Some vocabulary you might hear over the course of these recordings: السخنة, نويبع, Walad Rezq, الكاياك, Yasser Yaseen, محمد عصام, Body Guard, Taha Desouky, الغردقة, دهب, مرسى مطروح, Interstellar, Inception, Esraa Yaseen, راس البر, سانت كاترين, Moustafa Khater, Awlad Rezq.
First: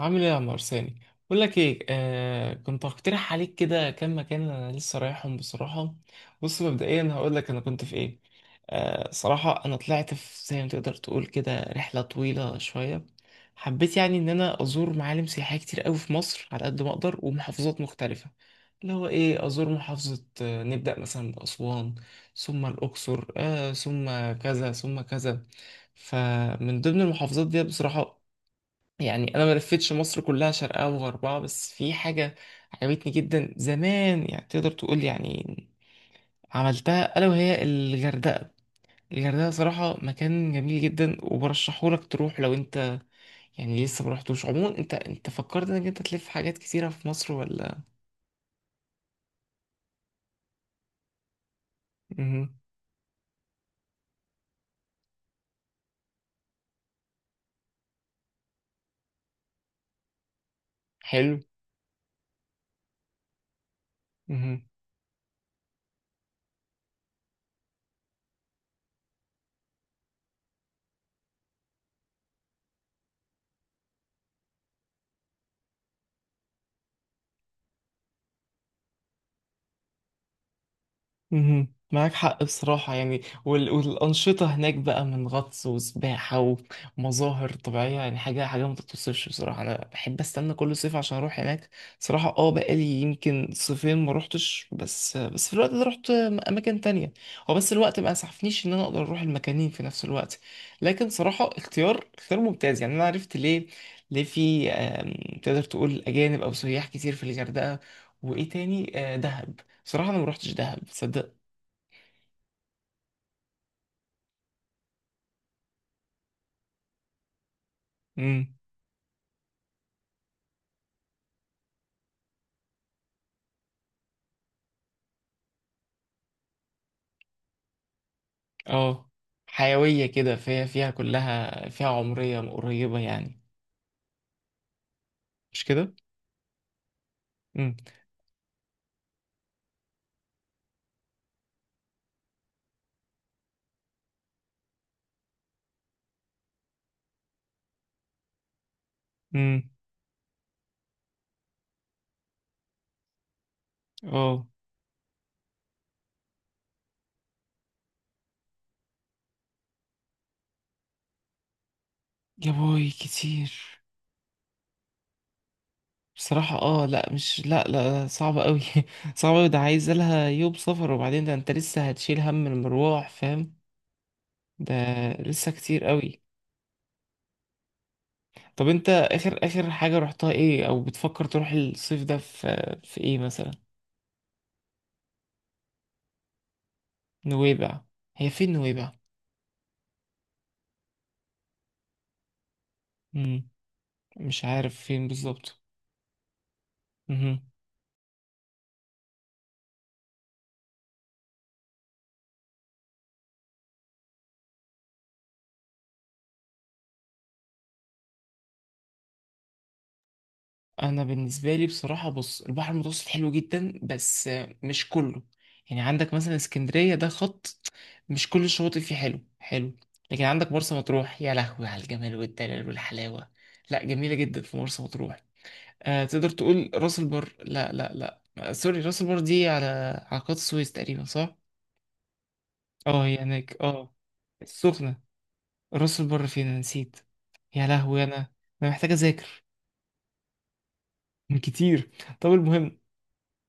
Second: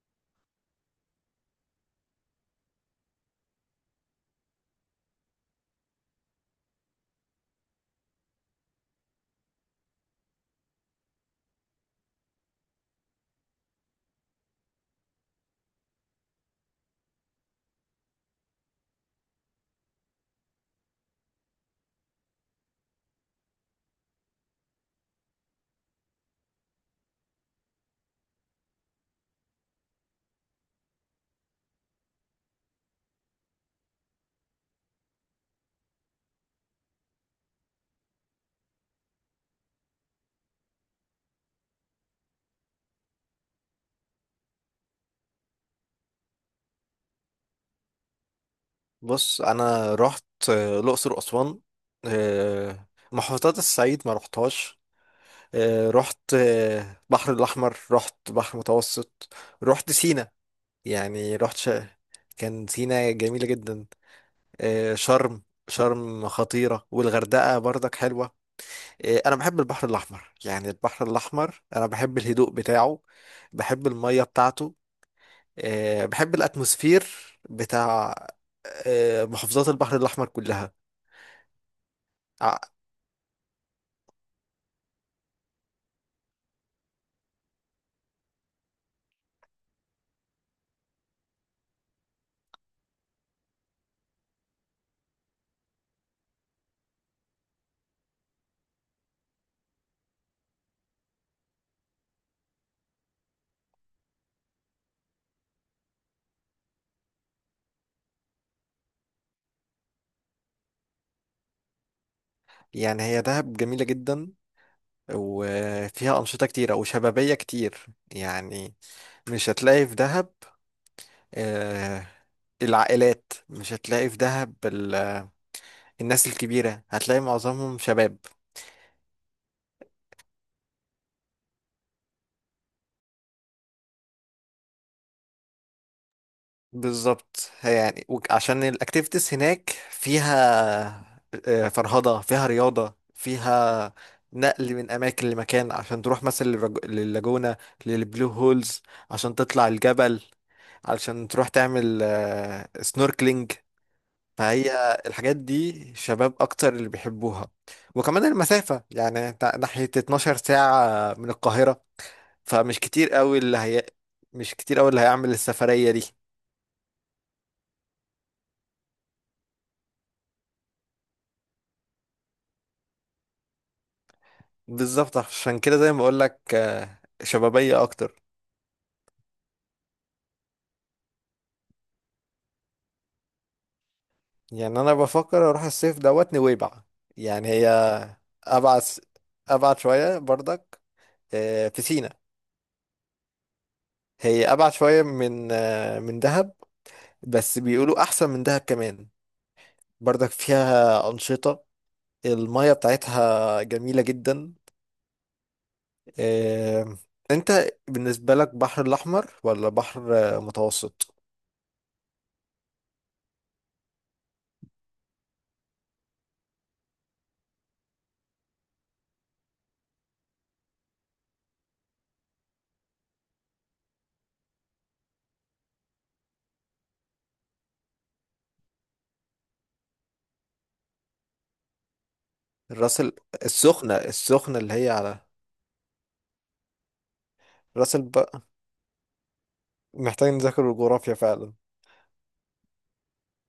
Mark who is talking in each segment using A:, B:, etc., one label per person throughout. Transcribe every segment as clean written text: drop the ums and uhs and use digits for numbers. A: عامل ايه يا عمار ثاني؟ بقول لك ايه، كنت هقترح عليك كده كام مكان انا لسه رايحهم بصراحه. بص، مبدئيا هقول لك انا كنت في ايه. صراحه انا طلعت في زي ما تقدر تقول كده رحله طويله شويه. حبيت يعني ان انا ازور معالم سياحيه كتير قوي في مصر على قد ما اقدر ومحافظات مختلفه، اللي هو ايه، ازور محافظه، نبدا مثلا باسوان، ثم الاقصر، ثم كذا ثم كذا. فمن ضمن المحافظات دي بصراحه، يعني انا ما لفتش مصر كلها شرقها وغربها، بس في حاجه عجبتني جدا زمان يعني، تقدر تقول يعني عملتها، الا وهي الغردقه. الغردقه صراحه مكان جميل جدا، وبرشحه لك تروح لو انت يعني لسه ما رحتوش. عموما انت فكرت انك انت تلف حاجات كتيره في مصر ولا؟
B: بص، انا رحت الاقصر واسوان.
A: مهم.
B: محافظات الصعيد ما رحتهاش. رحت بحر الاحمر، رحت بحر متوسط. رحت سينا.
A: حلو.
B: يعني رحت. كان سينا جميله جدا.
A: مهم.
B: شرم. شرم خطيره، والغردقه برضك حلوه. انا بحب البحر الاحمر. يعني البحر الاحمر انا بحب الهدوء بتاعه. بحب الميه بتاعته. بحب الاتموسفير بتاع محافظات البحر الاحمر كلها.
A: مهم. معاك حق بصراحة، يعني والأنشطة هناك بقى من غطس وسباحة ومظاهر طبيعية، يعني حاجة حاجة ما تتوصفش بصراحة. أنا بحب أستنى كل صيف عشان أروح هناك. صراحة بقالي يمكن صيفين ما روحتش، بس في الوقت ده روحت أماكن تانية. هو بس الوقت ما أسعفنيش إن أنا أقدر أروح المكانين في نفس الوقت. لكن صراحة اختيار اختيار ممتاز، يعني أنا عرفت ليه. ليه في تقدر تقول أجانب أو سياح كتير في الغردقة. وإيه تاني؟ دهب. صراحة أنا ما روحتش دهب، تصدق؟
B: يعني هي دهب جميلة جدا، وفيها أنشطة كتيرة وشبابية كتير
A: امم.
B: يعني. مش هتلاقي في دهب آه، العائلات. مش هتلاقي في دهب الناس الكبيرة، هتلاقي معظمهم شباب.
A: اه. حيوية كده، فيها فيها كلها فيها عمرية قريبة يعني، مش كده؟
B: بالظبط. هي
A: امم.
B: يعني عشان الأكتيفيتيز هناك فيها فرهضة، فيها رياضة، فيها نقل من أماكن لمكان، عشان تروح مثلا لللاجونة، للبلو هولز، عشان
A: امم.
B: تطلع الجبل، علشان تروح تعمل سنوركلينج.
A: اه.
B: فهي الحاجات دي شباب اكتر اللي بيحبوها. وكمان المسافة يعني ناحية 12 ساعة من القاهرة.
A: يا
B: فمش
A: باي،
B: كتير قوي
A: كتير!
B: اللي هي مش كتير قوي اللي هيعمل السفرية دي.
A: بصراحة اه، لا مش، لا لا صعبة قوي. صعبة قوي، ده عايز لها يوم سفر، وبعدين ده انت لسه هتشيل هم المروح، فاهم؟ ده
B: بالظبط،
A: لسه
B: عشان كده
A: كتير
B: زي ما بقول
A: قوي.
B: لك شبابية اكتر.
A: طب انت اخر اخر حاجة رحتها ايه، او بتفكر تروح الصيف ده في ايه مثلا؟
B: يعني انا بفكر اروح الصيف دوت نويبع. يعني هي
A: نويبع؟ هي فين
B: ابعد
A: نويبع؟
B: ابعد شوية برضك. في سينا.
A: مش
B: هي ابعد
A: عارف
B: شوية
A: فين
B: من
A: بالظبط.
B: آه، من دهب.
A: مهم.
B: بس بيقولوا احسن من دهب كمان. بردك فيها أنشطة. المية بتاعتها جميلة جدا. آم، انت بالنسبة لك بحر الأحمر ولا بحر
A: انا
B: متوسط؟
A: بالنسبه لي بصراحه، بص، البحر المتوسط حلو جدا بس مش كله. يعني عندك مثلا اسكندريه ده خط، مش كل الشواطئ فيه حلو حلو. لكن عندك مرسى مطروح، يا لهوي على الجمال والدلال والحلاوه، لا جميله جدا في مرسى مطروح. تقدر تقول راس البر، لا لا لا، سوري، راس البر دي على قناه السويس تقريبا، صح؟
B: الراس
A: اه
B: ال-
A: هي هناك اه.
B: السخنة اللي هي
A: السخنه.
B: على
A: راس البر فين؟ أنا نسيت، يا
B: راس
A: لهوي، انا
B: الب...
A: انا محتاج اذاكر
B: محتاج نذاكر الجغرافيا فعلا.
A: كتير. طب المهم،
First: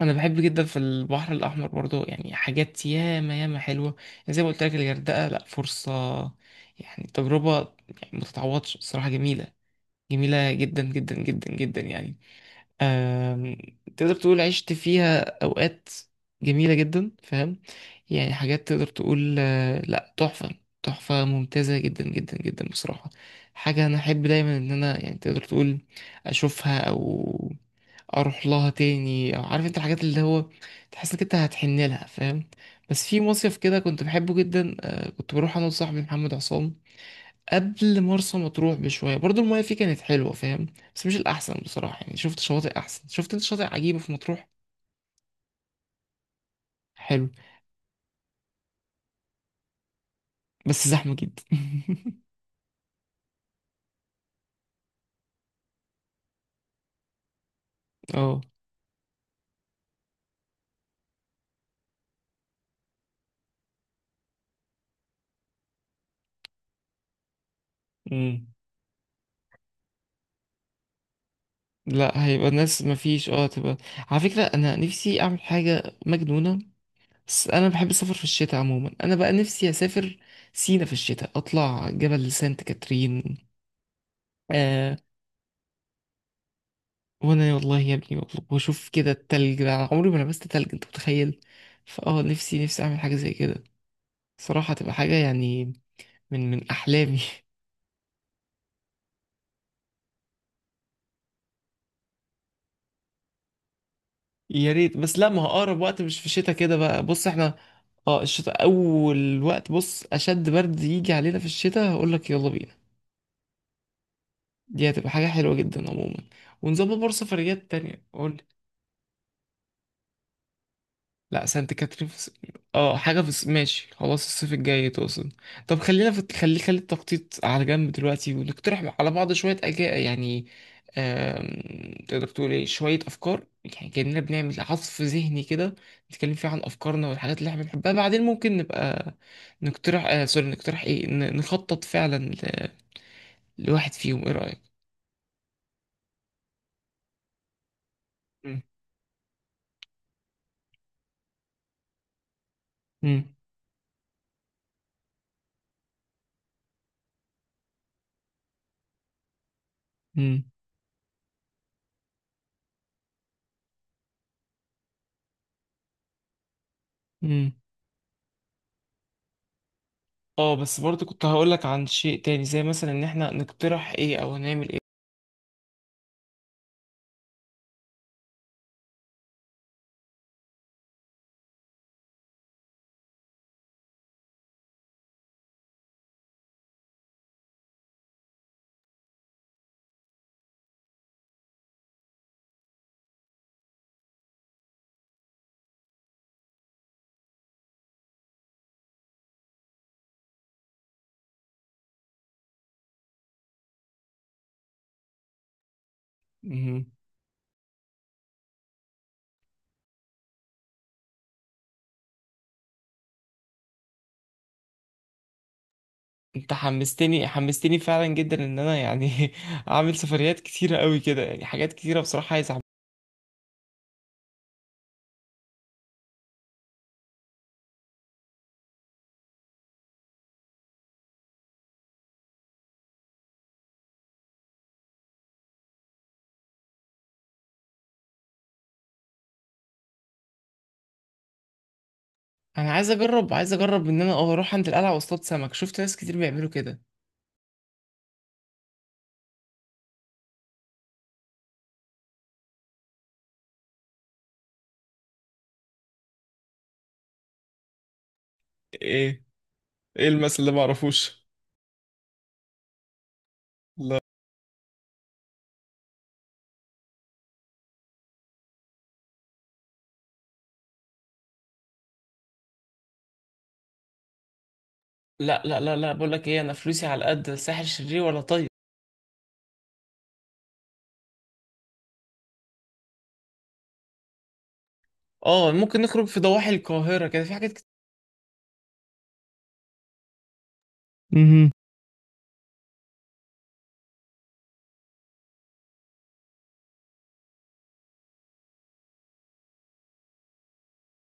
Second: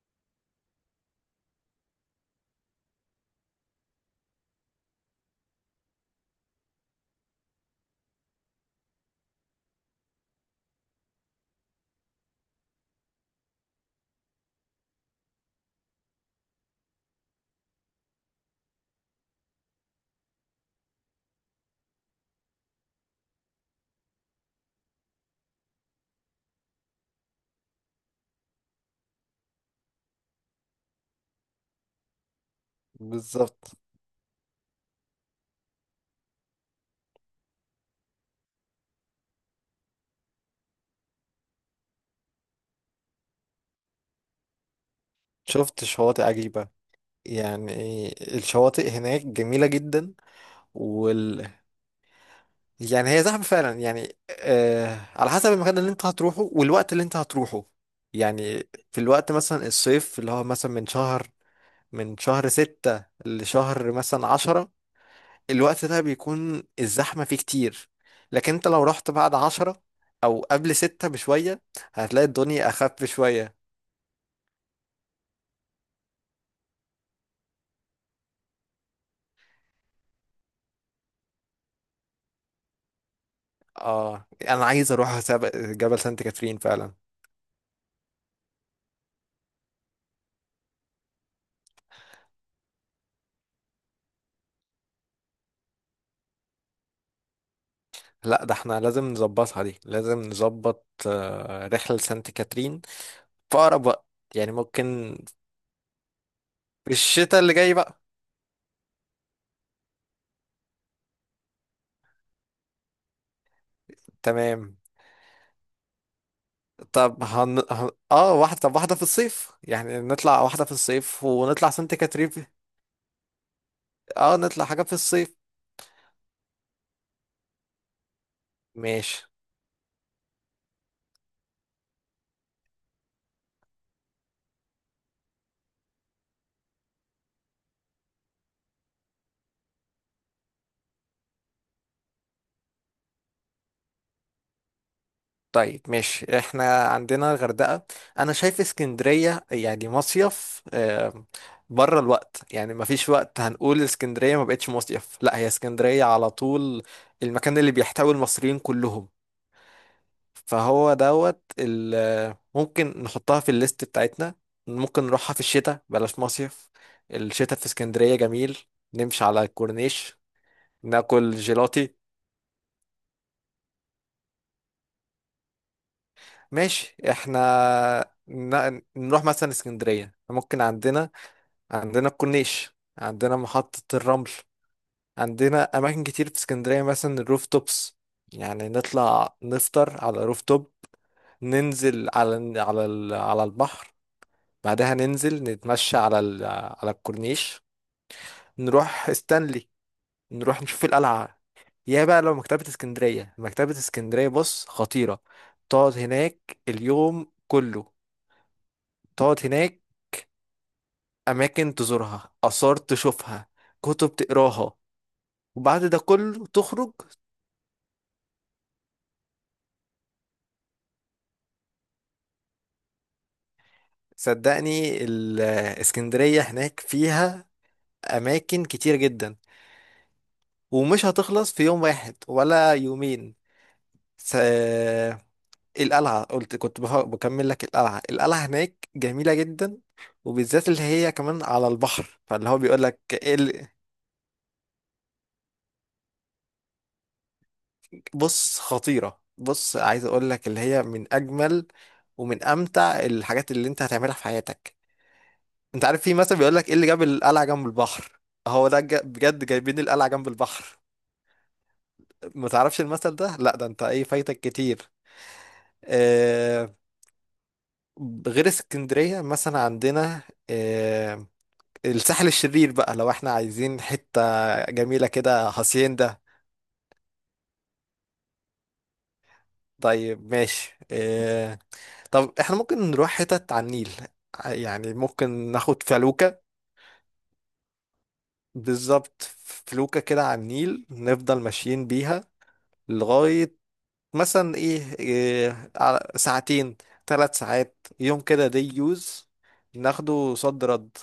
A: انا بحب جدا في البحر الاحمر برضو، يعني حاجات ياما ياما حلوه. يعني زي ما قلت لك الغردقه، لا فرصه يعني، تجربه يعني ما تتعوضش. الصراحه جميله، جميله جدا جدا جدا جدا يعني. آم، تقدر تقول عشت فيها أوقات جميلة جدا، فاهم؟ يعني حاجات تقدر تقول، لا، تحفة، تحفة ممتازة جدا جدا جدا بصراحة. حاجة أنا أحب دايما إن أنا يعني، تقدر تقول أشوفها أو أروح لها تاني. أو عارف أنت الحاجات اللي هو تحس إنك أنت هتحن لها، فاهم؟ بس في مصيف
B: بالظبط.
A: كده كنت بحبه جدا، كنت بروح أنا وصاحبي محمد عصام قبل مرسى مطروح بشويه. برضو المايه فيه كانت حلوه، فاهم؟ بس مش الاحسن بصراحه، يعني شفت شواطئ احسن. شفت انت شاطئ عجيبه في مطروح،
B: شفت شواطئ عجيبة.
A: حلو.
B: يعني الشواطئ هناك جميلة جدا.
A: بس زحمه جدا
B: يعني هي زحمة فعلا. يعني على حسب المكان اللي انت هتروحه والوقت اللي انت هتروحه.
A: اه.
B: يعني في الوقت مثلا الصيف اللي هو مثلا من شهر ستة لشهر مثلا 10. الوقت ده بيكون الزحمة فيه كتير.
A: امم.
B: لكن انت لو رحت بعد 10، او قبل ستة بشوية،
A: لا
B: هتلاقي
A: هيبقى
B: الدنيا
A: الناس
B: اخف
A: مفيش، اه
B: شوية.
A: تبقى. على فكره انا نفسي اعمل حاجه مجنونه، بس انا بحب السفر في الشتاء عموما. انا بقى نفسي اسافر سينا في الشتاء، اطلع جبل سانت كاترين.
B: اه، انا عايز
A: آه
B: اروح جبل سانت كاترين فعلا.
A: وانا والله يا ابني بطلب واشوف كده التلج، ده أنا عمري ما لبست تلج، انت متخيل؟ فاه نفسي نفسي اعمل حاجه زي كده. صراحة هتبقى حاجة يعني، من أحلامي
B: لا، ده احنا لازم نظبطها، دي لازم نظبط رحلة سانت كاترين في أقرب وقت. يعني
A: يا ريت،
B: ممكن
A: بس لا، ما هو أقرب وقت مش في الشتاء كده
B: في
A: بقى. بص
B: الشتاء
A: احنا
B: اللي جاي بقى.
A: اه، الشتاء أول وقت بص، أشد برد يجي علينا في الشتاء هقولك يلا بينا.
B: تمام.
A: دي هتبقى حاجة حلوة جدا عموما، ونظبط برضه
B: طب
A: سفريات تانية.
B: اه، واحدة. طب واحدة في الصيف، يعني نطلع واحدة في الصيف
A: لا،
B: ونطلع
A: سانت
B: سانت
A: كاترين في
B: كاترين في-
A: حاجة في ماشي خلاص،
B: اه،
A: الصيف
B: نطلع حاجة
A: الجاي
B: في
A: تقصد.
B: الصيف.
A: طب خلينا في، خلي خلي التخطيط على جنب دلوقتي ونقترح على
B: ماشي.
A: بعض شوية أجا يعني. تقدر تقول ايه، شوية أفكار، يعني كأننا بنعمل عصف ذهني كده، نتكلم فيه عن أفكارنا والحاجات اللي احنا بنحبها. بعدين ممكن نبقى نقترح، سوري، نقترح ايه، نخطط فعلا لواحد فيهم، ايه رأيك؟
B: طيب، ماشي. احنا عندنا الغردقة. انا شايف
A: مم.
B: اسكندرية يعني مصيف. بره الوقت. يعني مفيش
A: مم.
B: وقت هنقول اسكندرية ما بقتش مصيف، لا هي اسكندرية على طول المكان اللي بيحتوي المصريين كلهم.
A: مم.
B: فهو دوت ممكن نحطها في الليست بتاعتنا. ممكن نروحها في الشتاء بلاش مصيف.
A: مم.
B: الشتاء في اسكندرية جميل. نمشي على الكورنيش،
A: اه بس برضه كنت
B: ناكل
A: هقولك عن
B: جيلاتي.
A: شيء تاني، زي مثلا ان احنا نقترح ايه او هنعمل ايه.
B: ماشي احنا نروح مثلا اسكندرية. ممكن عندنا عندنا الكورنيش، عندنا محطة الرمل، عندنا أماكن كتير في اسكندرية، مثلا الروف توبس. يعني نطلع نفطر على روف توب، ننزل على البحر. بعدها ننزل نتمشى على الكورنيش. نروح استانلي، نروح نشوف القلعة. يا بقى، لو مكتبة اسكندرية، مكتبة اسكندرية بص خطيرة. تقعد هناك
A: مهم.
B: اليوم كله. تقعد هناك، أماكن تزورها، آثار تشوفها، كتب تقراها، وبعد ده كله
A: انت
B: تخرج.
A: حمستني حمستني فعلا جدا، ان انا يعني اعمل سفريات كتيره قوي كده، يعني حاجات كتيره بصراحه عايز اعمل.
B: صدقني، الإسكندرية هناك فيها أماكن كتير جدا، ومش هتخلص في يوم واحد ولا يومين. س- القلعة، قلت كنت بكمل لك. القلعة، القلعة هناك جميلة جدا، وبالذات اللي هي كمان على البحر. فاللي هو
A: انا
B: بيقول
A: عايز
B: لك
A: اجرب،
B: إيه
A: عايز
B: ال-
A: اجرب ان انا اروح عند القلعه واصطاد سمك، شفت ناس كتير بيعملوا كده.
B: بص خطيرة. بص، عايز اقول لك اللي هي من اجمل ومن امتع الحاجات اللي انت هتعملها في حياتك. انت عارف، في مثلا بيقول لك ايه اللي جاب القلعة جنب البحر. هو ده
A: ايه؟
B: بجد جايبين
A: ايه
B: القلعة جنب
A: المثل ده
B: البحر.
A: معرفوش.
B: ما تعرفش المثل ده؟ لا، ده انت
A: لا
B: ايه فايتك كتير. آه. غير اسكندرية مثلا عندنا آه، الساحل الشرير بقى، لو احنا عايزين حتة جميلة
A: لا
B: كده،
A: لا لا لا، بقول
B: هاسيندا.
A: لك ايه، انا فلوسي على قد ساحل شرير ولا طيب.
B: طيب ماشي. اه، طب احنا ممكن نروح حتت على النيل. يعني ممكن
A: اه ممكن
B: ناخد
A: نخرج في
B: فلوكة.
A: ضواحي القاهره كده، في حاجات
B: بالظبط، فلوكة كده على النيل نفضل
A: كتير.
B: ماشيين بيها لغاية مثلا ايه, إيه ساعتين، 3 ساعات، يوم كده، دي يوز، ناخده صد رد.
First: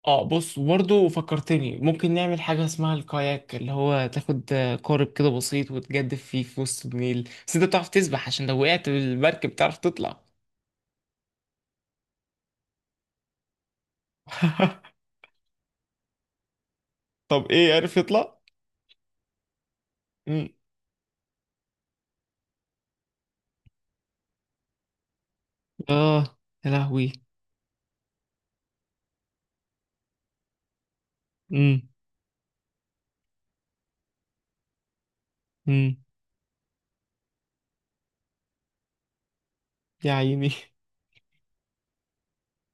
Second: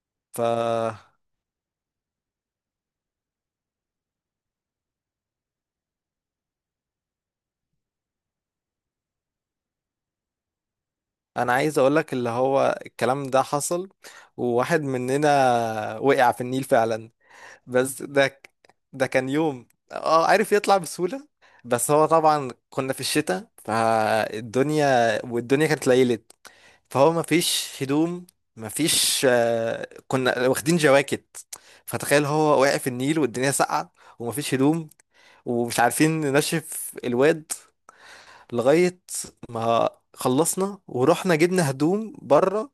A: اه بص،
B: فأنا
A: وبرضه فكرتني ممكن نعمل حاجة اسمها الكاياك، اللي هو تاخد قارب كده بسيط، وتجدف فيه في وسط النيل. بس انت بتعرف تسبح؟ عشان لو وقعت بالمركب بتعرف تطلع.
B: عايز أقولك اللي هو الكلام ده حصل، وواحد مننا وقع في النيل فعلا.
A: طب ايه، عارف
B: بس ده
A: يطلع؟
B: ك- ده كان يوم. اه،
A: مم.
B: عارف يطلع بسهولة. بس هو طبعا كنا في الشتاء فالدنيا، والدنيا كانت ليلت.
A: اه. يا لهوي.
B: فهو مفيش هدوم. مفيش كنا واخدين جواكت.
A: مم.
B: فتخيل، هو واقع في النيل والدنيا ساقعة، ومفيش هدوم، ومش
A: مم.
B: عارفين ننشف الواد لغاية ما
A: يا عيني.
B: خلصنا، ورحنا جبنا هدوم بره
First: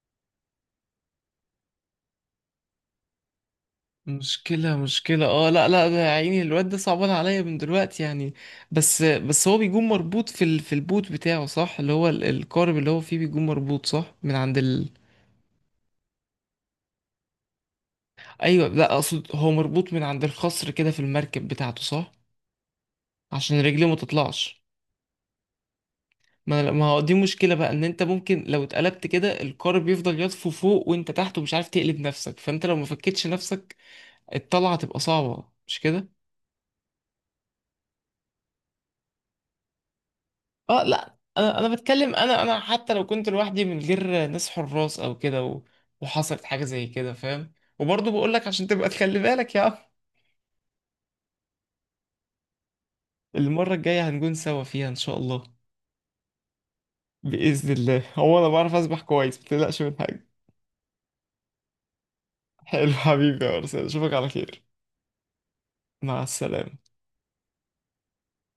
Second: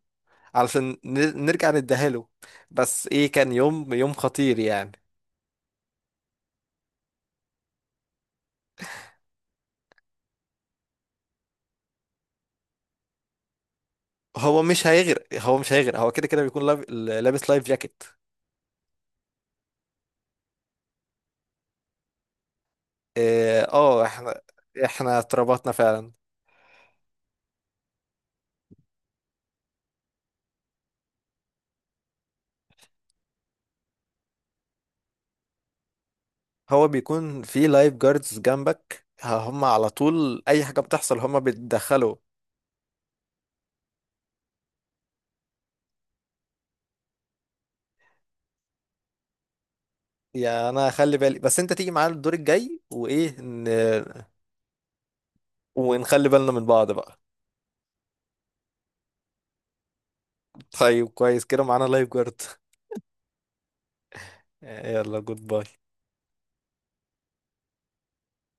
B: علشان نرجع نديها له. بس ايه، كان يوم يوم خطير
A: مشكلة،
B: يعني.
A: مشكلة، اه لا لا، ده يا عيني الواد ده صعبان عليا من دلوقتي يعني. بس هو بيكون مربوط في في البوت بتاعه، صح؟ اللي هو القارب اللي هو فيه بيكون مربوط صح من عند.
B: هو مش هيغرق. هو كده كده بيكون لابس لايف جاكيت.
A: ايوه، لا اقصد هو مربوط من عند الخصر كده في المركب بتاعته، صح؟ عشان
B: اه.
A: رجليه ما
B: آه، احنا
A: تطلعش.
B: احنا اتربطنا فعلا.
A: ما هو دي مشكله بقى، ان انت ممكن لو اتقلبت كده القارب بيفضل يطفو فوق وانت تحت ومش عارف تقلب نفسك. فانت لو ما فكتش نفسك الطلعه تبقى صعبه، مش كده؟
B: هو بيكون في لايف جاردز جنبك، هم على طول اي حاجه
A: اه لا
B: بتحصل هم
A: انا بتكلم،
B: بيتدخلوا.
A: انا حتى لو كنت لوحدي من غير ناس حراس او كده وحصلت حاجه زي كده، فاهم؟ وبرضه بقول لك عشان تبقى تخلي بالك يا عم.
B: يا، انا خلي بالي، بس انت تيجي معانا الدور الجاي وايه.
A: المره الجايه هنكون سوا فيها ان شاء الله.
B: ونخلي بالنا من بعض بقى.
A: بإذن الله، هو أنا بعرف أسبح كويس، متقلقش من حاجة.
B: طيب كويس كده، معانا لايف جارد.
A: حلو حبيبي يا أرسنال، أشوفك على خير.
B: يلا، جود باي.
A: مع السلامة.